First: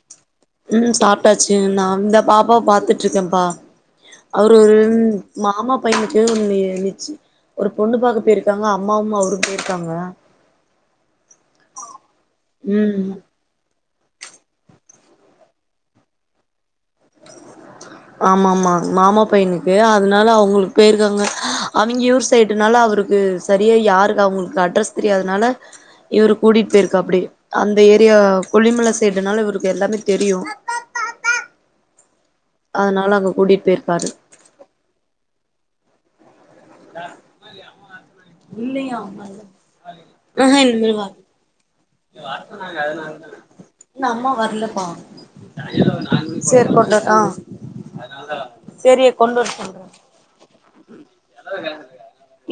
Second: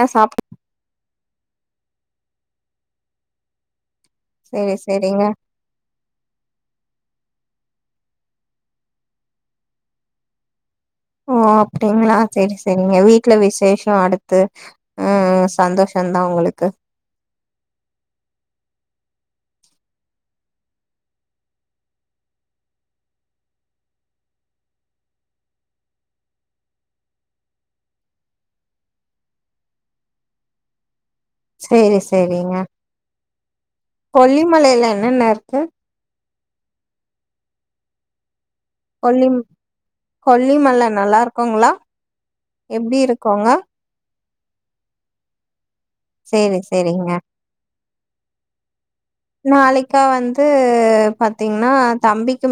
ஆ சாப் ம் சாப்ட்டாச்சு நா அந்த பாப்பாவ பாத்துட்டு இருக்கேன்ப்பா அவுரு சேரி சேரிங்க மாமா பையனுக்கு நி நிச்சி ஒரு பொண்ணு பாக்க போயிருக்காங்க அம்மாவுமா அவரு போயிருக்காங்க ஓ அப்டிங்களா செரி செரிங்க ம் வீட்ல விசேஷ் அடுத்து ம் சந்தோஷந்தா உங்களுக்கு ஆமாமா மாமா பையனுக்கு அதனால அவுங்களுக் பேயிருக்காங்க அவிங்க ஊர் சைடுனால அவருக்கு சரியா யாருக்கு அவுங்களுக்கு அட்ரஸ் தெரியாதனால இவரு கூட்டிட்டு போயிருக்காப்படி அந்த ஏரியா கொல்லிமல சைடுனால இவருக்கு எல்லாமே தெரியு செரி செரிங்க அதனால அங்கே கூட்டிட்டு போயிருக்காரு கொல்லிமலையில என்னென்ன இருக்கு ஆ கொல்லி ஆ இல்ல வா கோங்களா அம்மா வரலப்பா சேரி சேர் கொண்ட சேரிங்க ஆ சேரி நாளைக்கா வந்து பாத்தீங்கன்னா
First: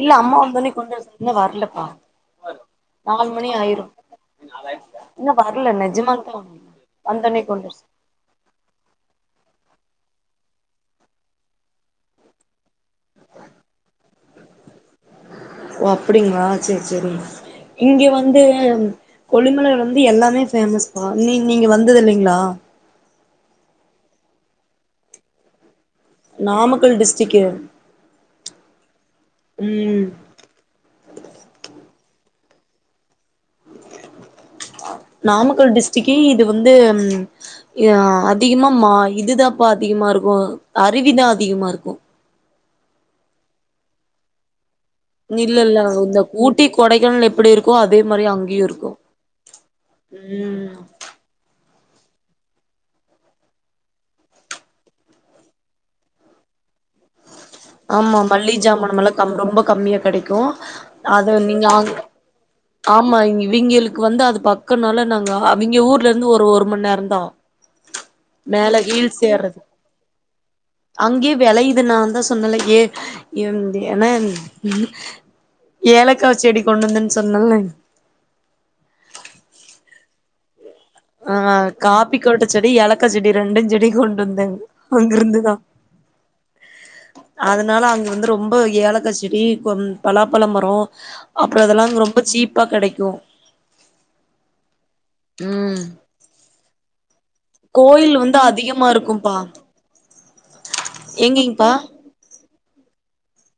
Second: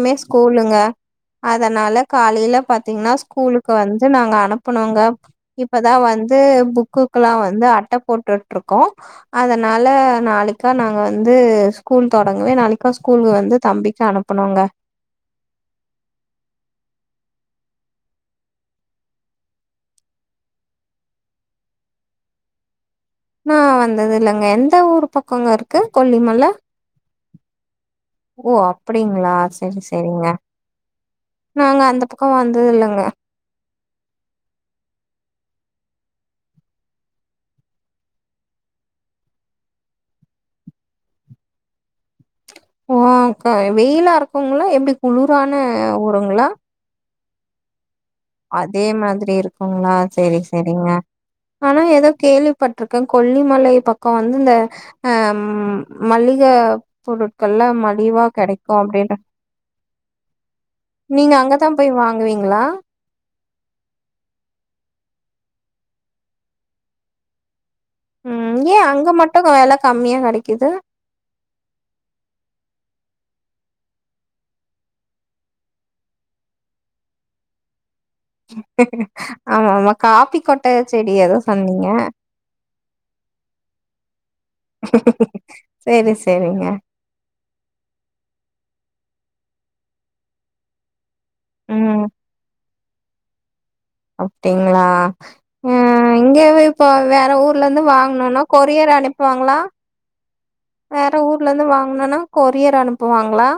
இல்ல அம்மா வந்தோனே ஸ்கூலுங்க கொண்டு வர சொல் இன்னு வரலப்பா அதனால காலையில பாத்தீங்கன்னா நாலு மணி ஸ்கூலுக்கு ஆயிரு வந் து நாங்க அனுப்புனுங்க இன்னு வரல இப்பதா நெஜமாலுதா வந்து புக்குக்குல்லா வந்தோனே வந்து கொண்டு வர அட்ட சொல் போட்டுட்டு இருக்கோ அதனால நாளைக்கா நாங்க வந் து ஸ்கூல் தொடங்கவே நாளைக்கா ஸ்கூல் வந்து தம்பிக்கு அனுப்பனுங்க ஓ அப்டிங்களா செரி செரி இங்க வந்து கொல்லிமலைல வந்து எல்லாமே ஃபேமஸ் பா நீ நீங்க வந்தது இல்லைங்களா நா வந்தது இல்லங்க எந்த ஊர் பக்ககோங்க இருக்கு கொல்லிமல நாமக்கல் டிஸ்ட்ரிக்கு ஓ அப்டிங்களா சேரி ம் சேரிங்க நாங்க அந்த பக்கோ வந்தது இல்லங்க நாமக்கல் டிஸ்ட்ரிக்கு இது வந்து அ அதிகமா மா இதுதாப்பா அதிகமா இருக்கு அருவிதா அதிகமா இருக்கு ம் கா வெயிலா இருக்குங்ளா எப்டி குளுரான இல்ல இல்ல இந்த ஊருங்களா ஊட்டி கொடைக்கானல் எப்டி இருக்கோ அதே மாரி அங் அதே மாதிரி இருக்குங்ளா சேரி ம் சேரிங்க ஆனா ஏதோ கேள்விப்பட்டிருக்க கொல்லிமலை பக்கோ வந்து இந்த அ மளிக பொருட்கள்லா ஆமா மலிவா மல்லி கெடைக்கு ஜாமானமெல்லா அப்டின்னு கம் ரொம்ப கம்மியா கெடைக்கு நீங்க அத அங்கதா அங் போய் வாங்குவீங்ளா ஆமா இவைங்களுக்கு வந்து அது பக்கனால நாங்க அவைங்க ஊர்லருந்து ஒரு ஒரு மண்நேரோந்தா ம் ஏ அங்க மட்டு வெல கம்மியா கெடைக்குது அங்கேயே விளயுது நான்தா சொன்னல ஏ ஏ என்ன ஏலக்கா செடி கொண்டு வந்தன்னு சொன்னல்ல ஆமா ஆமா காஃபி கொட் ட செடி அ ஏதோ சொன்னீங்க. காஃபிக்கொட்டசெடி ஏலக்காச்செடி ரெண்டு செடியு கொண்டு வந்தேங் சேரி சேரிங்க அதனால அங்க வந்து ரொம்ப ஏலக்காச் செடி கொ பலாப்பழ மரோ அப்றோ அதெல்லா ம் அங்க ரொம்ப சீப்பா கெடைக்கு அப்டிங்ளா ம் இங்கவே இப்போ வேற ஊர்லந்து கோயில் வந்து வாங்கனோன்னா அதிகமா கொரியர் இருக்கும்பா அனுப்புவாங்ளா வேற ஊர்லந்து எங்கேங்ப்பா வாங்கனுன்னா கொரியர் அனுப்புவாங்ளா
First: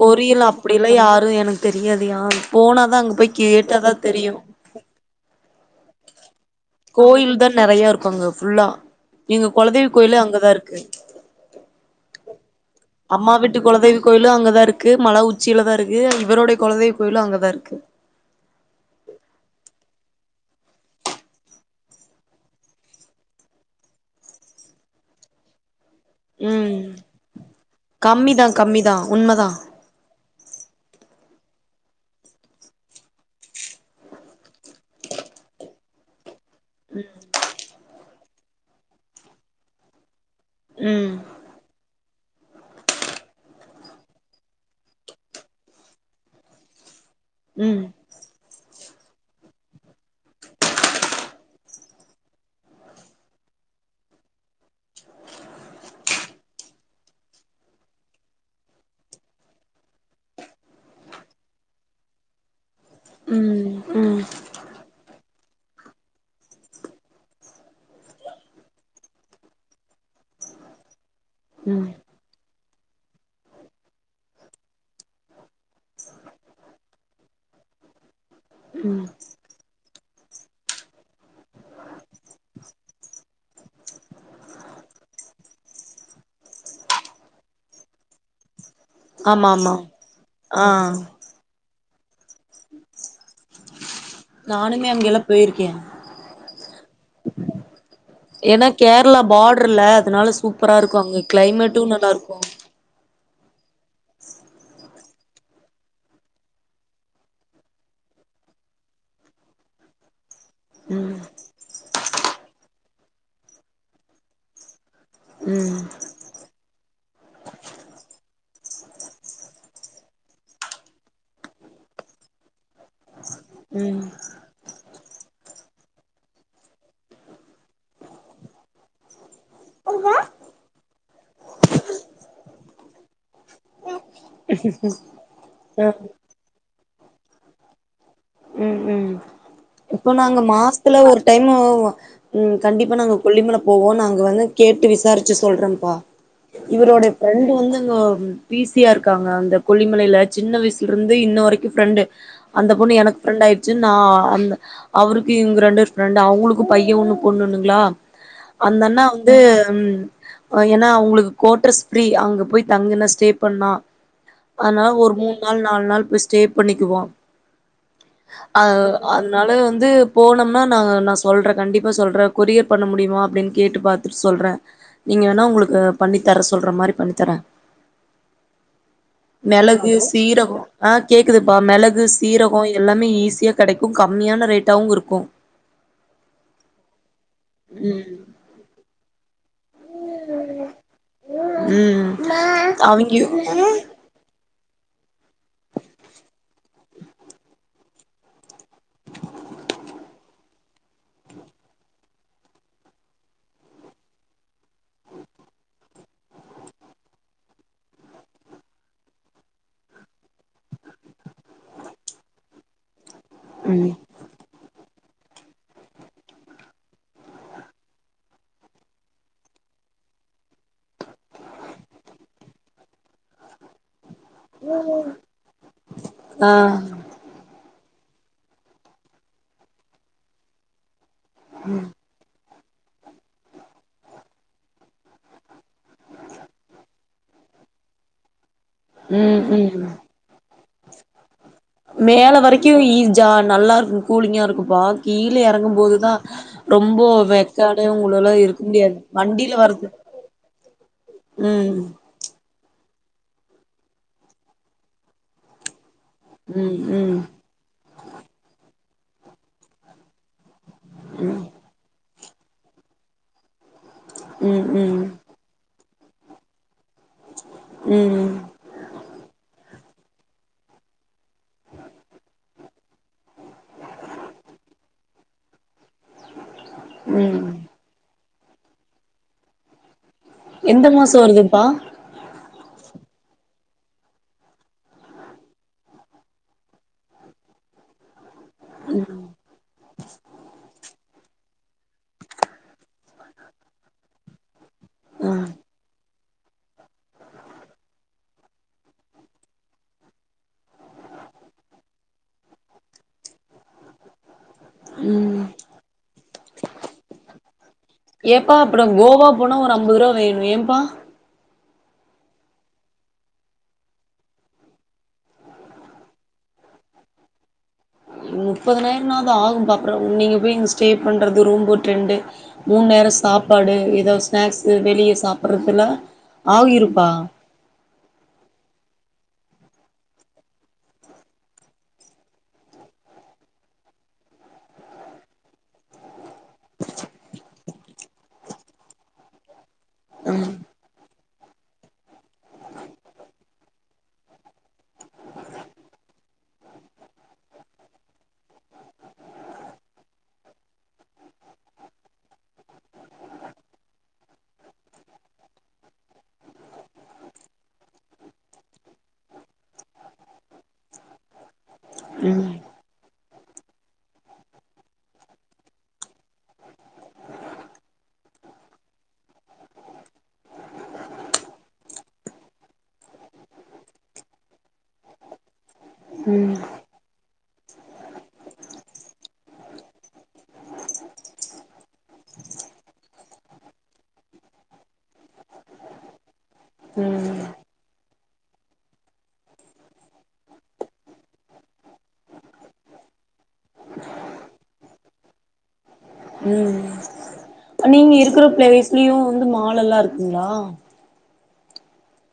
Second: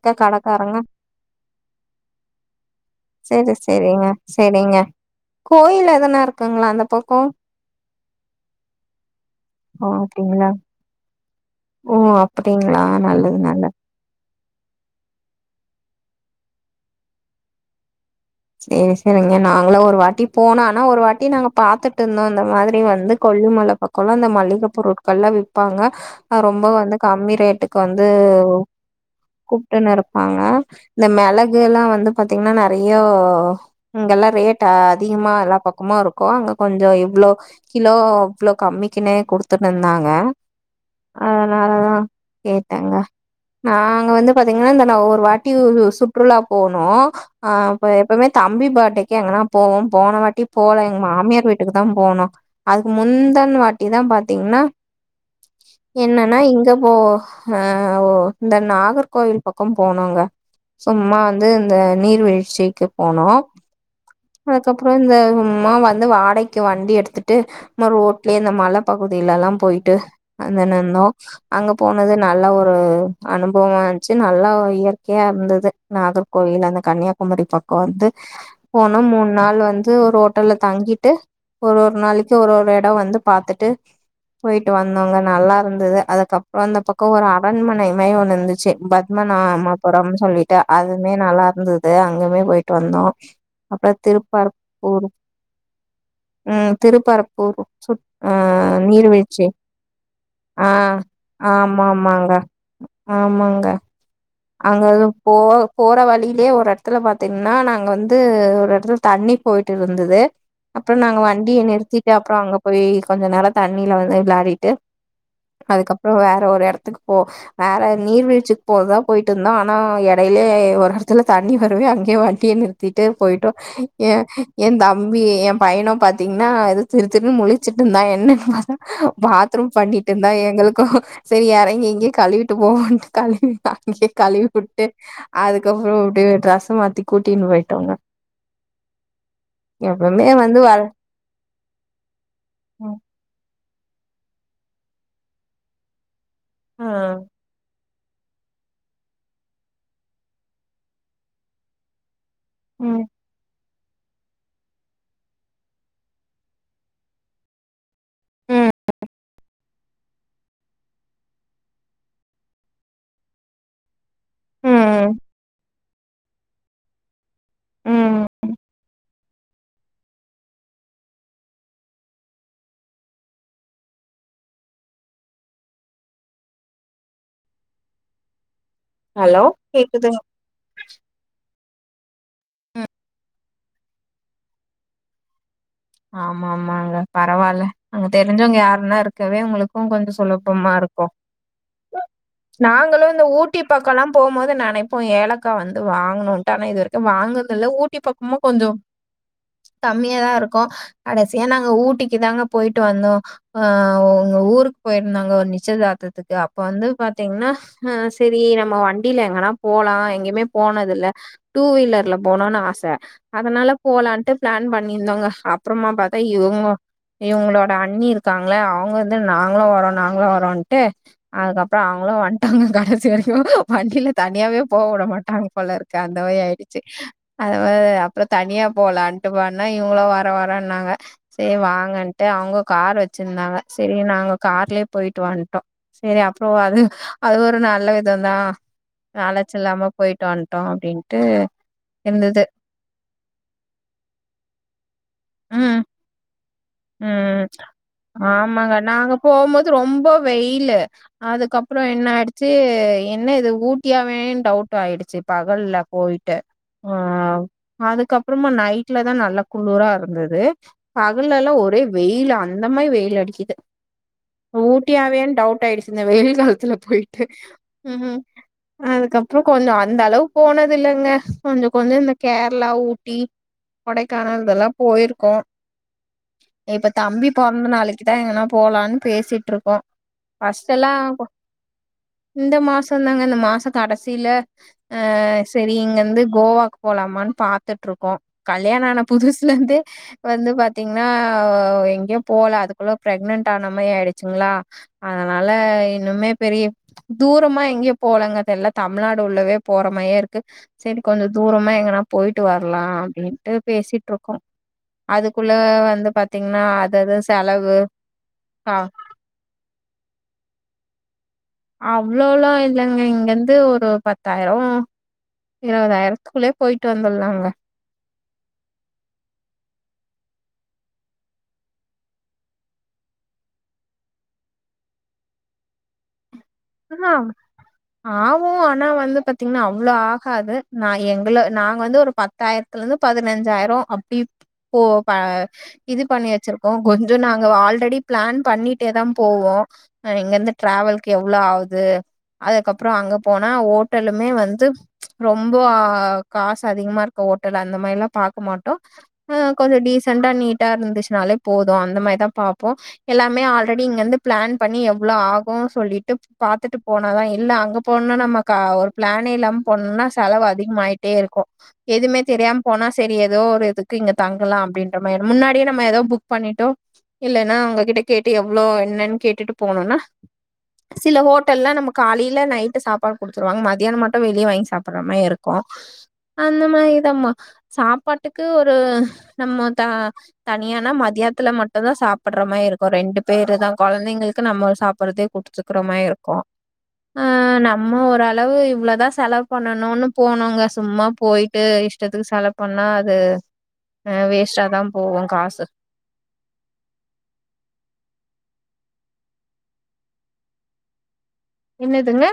கொரியர்லா அப்டில்லா யாரு எனக்கு தெரியாது யா போனாதா அங்கப்போய் சேரி கேட் சேரிங்க சேரிங்க கோயில் எதுனா இருக்குங்ளா அந்த பக்கோ கோயில்தா நெறைய இருக்கு அங்க ஃபுல்லா எங்க கொல ஓ தெய்வ கோயிலே அப்டிங்களா அங்கதா இருக்கு ஓ அப்டிங்களா அம்மா நல்லது வீட்டு நல்லது கொலதெய்வ கோயிலு அங்கதா இருக்கு மல உச்சியிலதா இருக்கு, இவருடைய கொல தெய்வ கோயிலு அங்கதா இருக்கு சேரி சேரிங்க நாங்களு ஒரு வாட்டி போனோ ஆனா ஒரு வாட்டி நாங்க பாத்துட்டு இருந்தோ அந்த மாதிரி வந்து கொல்லிமல பக் கோலா இந்த மளிகப் பொருட்கள்ல்லா விப்பாங்க அ ரொம்ப ம் வந்து கம்மி ரேட்டுக்கு வந்து கம்மிதா கம்மிதா உண்மதா கூப் டுனு இருப்பாங்க இந்த மெளகுல்லா வந்து பாத்தீங்னா நெறையோ ஒ இங்கல்லா ரேட் அதிகமா எல்லா பக்கமு இருக்கு அங்க கொஞ்சோ இவ்ளோ கிலோ இவ்ளோ கம்மிக்குனே குடுத்துன்னு இருந்தாங்க ம் அதனாலதா கேட்டங்க நாங்க வந்து பாத்தீங்கன்னா இந்தன்ன ஒரு வாட்டி சுற்றுலா போனோ அ ம் அப்ப எப்பவுமே தம்பி பர்டேக்கு எங்கனா போவோ போன வாட்டி போல எங்க மாமியார் வீட்டுக்கு தா போனோ அதுக்கு முந்தன்வாட்டி தா பாத்தீங்னா என்னனா இங்க போ அ ஒ இந்த நாகர்கோவில் பக்கோ போனோங்க சும்மா வந்து இந்த நீர்வீழ்ச்சிக்கு போனோ ம் ம் அதுக்கப்றோ இந்த சும்மா வந்து வாடக்கி வண்டி எடுத்துட்டு சும்மா ரோட்லே இந்த மல பகுதியிலலா போயிட்டு வந்துன்னு இருந்தோ அங்க ம் போனது நல்ல ஒரு அனுபவமா இந்துச்சி நல்லா இயற்கையா இருந்துது நாகர்கோவில் அந்த கன்னியாகுமரி பக் கோ வந்து போனோ ம் மூண் நாள் வந்து து ஒரு ஓட்டல்ல தங்கிட்டு ஒர்ஒரு நாளிக்கி ஒரு ஒரு எடோ வந்து பாத்துட்டு போயிட்டு வந்தோங்க நல்லா இருந்துது அதுக்கப்றோ அந்த பக்கோ ஒரு அரண்மனையுமே ஒன்னுந்துச்சு பத் ஆமா ஆமா பத்மநாமப்புரம் சொல்லிட்டு ஆ அதுமே நல்லா இருந்துது அங்குமே போயிட்டு வந்தோ அப்புற நானுமே திற்பரபூர் அங்கெல்லா போயிருக்கே ம் திறுப்பரப்பு சுட் நீர்விழ் பார்ட்ருல அதனால சூப்பராக இருக்கு அங்க ஆமா கிளைமேட்டு நல்லார்க் ஆமாங்க ஆமாங்க அங்கக போ போற வழிலே ஒரு எட்த்துல பாத்தீங்னா நாங்க வந்து ஒரு இடத்துல தண்ணி போயிட்டு இருந்துது அப்புற நாங்க ம் வண்டிய நிறுத்தி எ அப்புற அங்க போய் கொஞ்ச நேர தண்ணில வந்து விளாடிட்டு ம் அதுக்கப்புற வேற ஒரு இடத்துக்கு போ வேற நீர்வீழ்ச்சிக்கு போறதா போய்ட்டுந்தோ ஆனா எடைலே ஒரு இடத்துல தண்ணி வரவே அங்யே வண்டிய நிறுத்திட்டு போய்ட்டோ ஏ எந் தம்பி எ பையனு பாத்தீங்னா எது திரு திருனு முழிச்சுட்டு இந்தாங்க என்னன் ப பாத்ரூம் பண்ணிட்ருந்தா எங்களுக்கு செரி எறங்கி இங்யே கழுவிட்டு போவோன்டு கழுவி அங்யே கழுவி வுட்டு அதுக்கப்புற ம் அப்டே டிரசமாத்தி கூட்டின் போயிட்டோங்க ம் ம் எப்பமே வந்து வேல டைமுவ்வு ம் கண்டிப்பா நாங்க கொல்லிமல போவோ நாங்க வந்து கேட்டு விசாரிச்சு சொல்றேப்பா ஆ இவரோடை பிரண்டு வந்து பிசியா இருக்காங்க அந்த கொல்லிமலைல சின்ன வயசுல இருந்து இன்னொ வரைக்கு ஃப்ரெண்டு அந்த பொண்ணு ம் எனக்கு ஃப்ரெண்ட் ஆயிடுச்சு நா அந்த அவருக்கு இவுங்க ரெண்டேர் ஃப்ரெண்டு அவுங்ளுக்கு பைய ஒன்னு பொண்ணு ஒன்னுங்ளா ம் அந்த அண்ண வந்து ம் ஏனா அவுங்ளுக்கு கோட்ரஸ் ஃப்ரீ அங்க போய் தங்கனா ஸ்டே பண்ணா அதனால ஒரு ம் மூண் நாள் நால் நாள் போய் ஸ்டே பண்ணிக்குவோ ம் அ அதனால வந்து போனம்னா நாங்க நா சொல்ற கண்டிப்பா சொல்ற கொரியர் பண்ண முடியுமா அப்டின் கேட்டு பாத்துட்டு சொல்ற நீங்க வேணா உங்ளுக்கு பண்ணி தர சொல்ற மாரி பண்ணி தரே [inaudible] மெளகு கேக்குது சீர ஆ கேக்குதுப்பா மெளகு சீரகோ எல்லாமே ஈஸியா கெடைக்கு கம்மியான ரேட்டாவு இருக்கு ஆமா ஆமாங்க பரவால்ல அங்க ம் தெரிஞ்சவங்க யார்னா இருக்கவே உங்களுக் கு கொஞ்ச சுலபமா இருக்கு ம் நாங்களு இந்த அவிங்க ஊட்டி பக் கலா போம்போது நெனைப்போ ஏலக்கா வந்து வாங்கணுன்ட்டு ஆனா இது வரைக்கு வாங்கன்தில்ல ஊட்டி பக்கமா கொஞ்ச கம்மியாதா இருக்கு கடைசியா நாங்க ஊட்டிக்கு தாங்க போய்ட்டு வந்தோ அ உங்க ஊருக் போயிருந்தாங்க ஒ நிச்சதார்த்தத்துக்கு அப்ப வந்து பாத்தீங்கன்னா ஆ செரி நம்ம வண்டில எங்கன்னா போலா எங்கியுமே போனதுல்ல டூ வீலர்ல போனுன்னு ஆச அதனால ம் போலான்ட்டு ப்ளான் பண்ணிர்ந்தோங்க அப்றமா பாத்தா இவுங்க இவுங்களோட அண்ணி இருக்காங்ள அவுங்க வந்து நாங்களு வரோ நாங்களு வரோன்ட்டு அதுக்கப்பற அவுங்களு வன்ட்டாங்க கடசி வரிக்கு வண்டில தனியாவே போ வுட மாட்டாங் போலற்க்கு அந்த மாரி ஆ ஆய்டுச்சு அத மா அப்ற தனியா போலான்ட்டு வான்னா இவுங்குளு வர வரன்னாங்க சே வாங்கன் ட்டு அவுங்க கார் வச்சிர்ந்தாங்க சேரி நாங்க கார்லே போயிட்டு வன்ட்டோ செரி அப்றொ அது அது ஒரு நல்ல விதந்தா ம் அலச்ச ம் இல்லாம பொய்ட்டு வன்ட்டோ அப்டின்ட்டு இர்ந்துது க்யூ இ ஜா நல்லார்க்கு கூலிங்கா இருக்கும்ப்பா கீழ எறங்கும் ம் போதுதா ரொம்ப ம் வெக்காடே உங்களலா இருக்க ஆமாங்க முடியாது நாங்க வண்டில வரத்துக் அதுக்கப்றொ என்ன ஆய்டு ச்சு என்ன இது ஊட்டியா வேண் டவுட் ஆயிடுச்சு பகல்ல போய் ட்டு ஆ ம் அதுக்கப்பறமா நைட்ல தா நல்ல குளூரா இருந்துது ம் லில்லா ஒரே வெயிலு அந்த மாறி வெயில் அடிக்குது ம் ம் ஊட்டியாவேன் டவுட் ஆயிடுச் இந்த வெயில் காலத்துல பொய்ட்டு ம் அதுக்கப்ற கொஞ்சொ அந்த அளவ் போனதுல்லங்க கொஞ்சொ கொஞ்சொ இந்த கேப் ல்லா ஊட்டி கொடைக்கானல் இதெல்லா போயிர்க்கோ இப்ப தம்பி ம் பொறந்தநாளிக்கு தா எங்கன்னா போலான்னு பேசிட்ருக்கோ ஃபஸ்ட் எந்த எல்லா மாசோ போ வருதுப்பா இந்த மாசந்தாங்க இந்த மாசக் கடசில அ செரி இங்கர்ந்து கோவாக்கு போலாமான்னு பாத்துட்ருக்கோ கல்யாணஆன ம் புதுஸ்லந்தே வந்து பாத் தீங்கனா எங்கியு போல அதுக்குள்ள பிரெக்னன்ட் ஆனமே ஆயிடுச்சுங்களா ஆ அதனால இன்னுமே பெரிய தூரமா எங்கியு போலங்க இப்ப எல்லா தமிழ்நாடு உள்ளவே போற மாயே இருக்கு செரி கொஞ்சொ தூரமா எங்கனா போயிட்டு வர்லா அப்டின்ட்டு பேசிட்ருக் கோ ம் அதுக்குள்ள வந்து பாத்தீங்ன்னா அது அது செலவு ஏப்பா ஆ அப்ற கோவா போனா ஒரு அம்பதுருவா வேணு ஏம்ப்பா அவ்ளோலா இல்லங்க இங்கெந்து ஒரு பத்தாயிரொ இரவதாயிரத்குள்ளே போய்ட்டு வந்துல்லாங்க முப்பதனாயிரனாவ்து ஆகும்ப்பா அப்பற நீங்க போய் இங்க ஸ்டேபண்றது ரூம்போட்டுண்டு மூண்நேர சாப்பாடு எதோ ஸ்நாக்ஸ்ஸு வெளிய சாப்புட்றதுல்ல ஆகிருப்பா ஆகு ஆனா வந்து பத்தீங்ன்னா அவ்ள ஆஹாது நா எங்கள நாங்க வந்து ஒரு பத்தாயிர்த் லந்து பதினெஞ்சாயிர அப்பி போ ப இது பண்ணி வெச் சிர்க்போம் கொஞ்சொ நாங்க ஆல்ரெடி பிளான் பண்ணிட்டே தாம் போவோ அ இங்கெர்ந்து டிராவெல் இவ்ளோ ஆவுது அதுக்கப்றோ அங்க போனா ஒட்டலுமே வந்து ரொம்பொ காசுஅதிகமா இருக்க ஓட்டல் அந்த மாரில்லா பாக்க மாட்டொ அ கொஞ்சொ டிசென்ண்டா நீட்டா இருந்துச்னாலே போது அந்த மாரிதா பாப்போ எல்லாமே ஆல்ரெடி இங்க இர்ந்து பிளான் பண்ணி எவ்ளோ ஆகு சொல்லிட் டுப் பாத்துட்டு போனாதா இல்ல அங்க போனா நம்மக் க ஒரு பிளானே இல்லாம போண்னா செலவு அதிகமாயிட் டே இருக்கு எதுமே ம் தெரியாம் போனா செரி ஏதோ ஒரு இதுக்கு இங்க தங்குலா அப்டின்ற மாறி முன்னாடி நம்ம ஏதோ புக் பண்ணிட்டொ இல்லைன்னா அவங்ககிட்ட கேட்டு எவ்ளோ என்னன் கேட்டுட்டு போணொன்னா சில ஹோட்டல்ல நம்ம காலையில நைட்டு சாப்பாடு குடுத்துருவாங்க மதியானோ மட்டு வெளில வாங்கி சாப்புட்ற மாரி இருக்கு போ ம் அந்த மாரி தாம்மா சாப்பாட்டுக்கு ஒரு நம்மோ தா தனியானா மதியத்துல மட்டுந்தா சாப்புட்ற மாரி இருக்கு ரெண்டு பேரு தா கொழந்தைங்களுக்கு நம்ம சாப்புட்றது குடுத்துக்கிற மாரி இருக்கு ம் ஆ நம்ம ஓரளவு இவ்ளோதா செலவு பண்ணனுன்னு போனோங்க சும்மா போயிட் ட்டு இஷ்டத்துக்கு செலவு பண்ணா அது அ வேஸ்ட்டா தா போகு காசு ம் நீங்க இருக்குற ப்ளஸ்லயு வந்து மால்லெல்லா இருக்குங்ளா என்னதுங்க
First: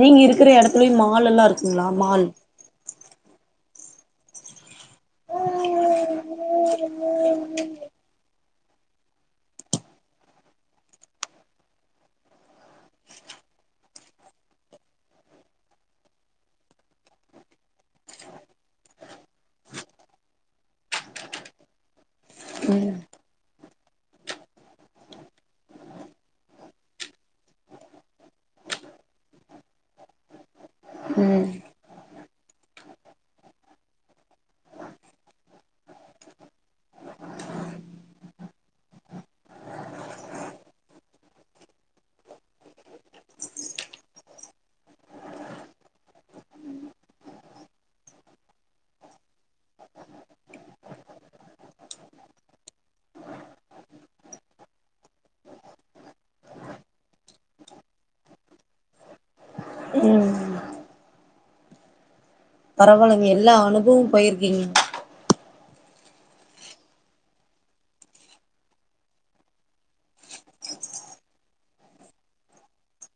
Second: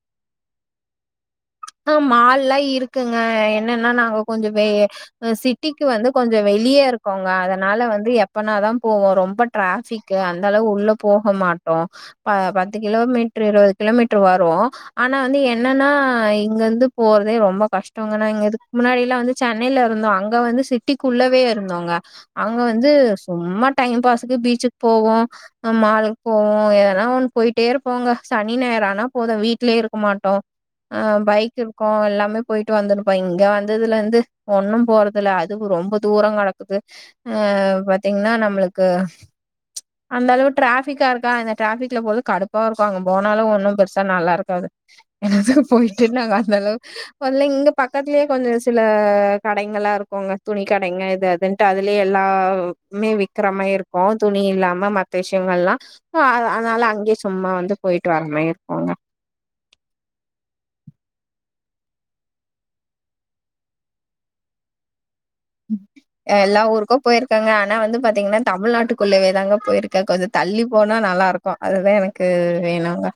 நீங்க இருக்குற எடத்துலயு மால்லெல்லா இருக் ஆ மால் எல்லா இருக்குங்க என்னன்னா நாங்க கொஞ்ச பே சிட்டிக்கு வந்து கொஞ்ச வெளிய இருக்கோங்க அதுனால வந்து எப்பனாதா போவோ ரொம்ப டிராபிக்கு அந்த அளவு உள்ள போக மாட்டோ ப பத்து கிலோமீட்ரு இருவது கிலோமீட்ரு வரு ஆனா வந்து என்னன்னா இங்க இருந்து போறதே ரொம்ப கஷ்டங்கன்னா இங்க இதுக்கு முன்னாடிய எல்லா வந்து சென்னையில இருந்தோ அங்க வந்து சிட் சிட்டிக்குள்ளவே இருந்தோங்க அங்க வந்து சும்மா டைம் பாஸ்க்கு பீச்ஜுக்கு போவோ மால்கு போவோ எதன்னா ஒண்ணு போயிட்டே இருப்போங்க சனி ஞாயிறு ஆனா போது வீட்லயே இருக்க மாட்டோ அ ம் பைக் இருக்கு எல்லாமே பொயிட்டு வந்துருப்போ இங்க வந்ததுல இருந்து ஒண்ணும் போறதுல்ல அதுக்கு ரொம்ப தூரோ கெடக்குது ஆ பாத்தீங்னா நம்ளுக்கு அந்த அளவு டிராஃபிக்கா இருக்கா இந்த டிராஃபிக்ல போறது கடுப்பா இருக்கு அங்க போனாலு ஒன்னும் பெருசா நல்லா இருக்காது என்னது பொயிட்டு நாங்க அஞ் தளவு மொதல்ல இங்க பக்கத்துலயே கொஞ்ச சில கடைங்களா இருக்குங்க துணி கடைங்க எது அதுன் அதுலயே எல்லாமே வெக்குற மாரி இருக்கு துணி இல்லாம மத்த விஷயங்கள்லா அ அது அதுனால அங்கேயே சும்மா வந்து பொயிட்டு வர மாரி இருக்குங்க ம் பரவால்லங்க எல்லா அனுப்பவு போயிருக்கீங்க ம் அ எல்லா ஊருக்கு போயிருக்கங்க ஆனா வந்து பாத்தீங்கன்னா தமிழ்நாட்டுக்குள்ளவே தாங்க போயிருக்கே கொஞ்ச தள்ளி போனா நல்லாருக்கு அதுதா எனக்கு வேணாங்க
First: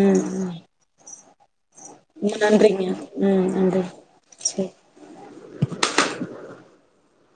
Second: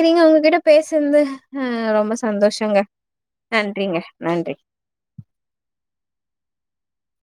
ம் ம் ரொம்ப சந்தோஷங்க நன்றிங்க ம் நன்றி நன்றிங்க நன்றி சேரி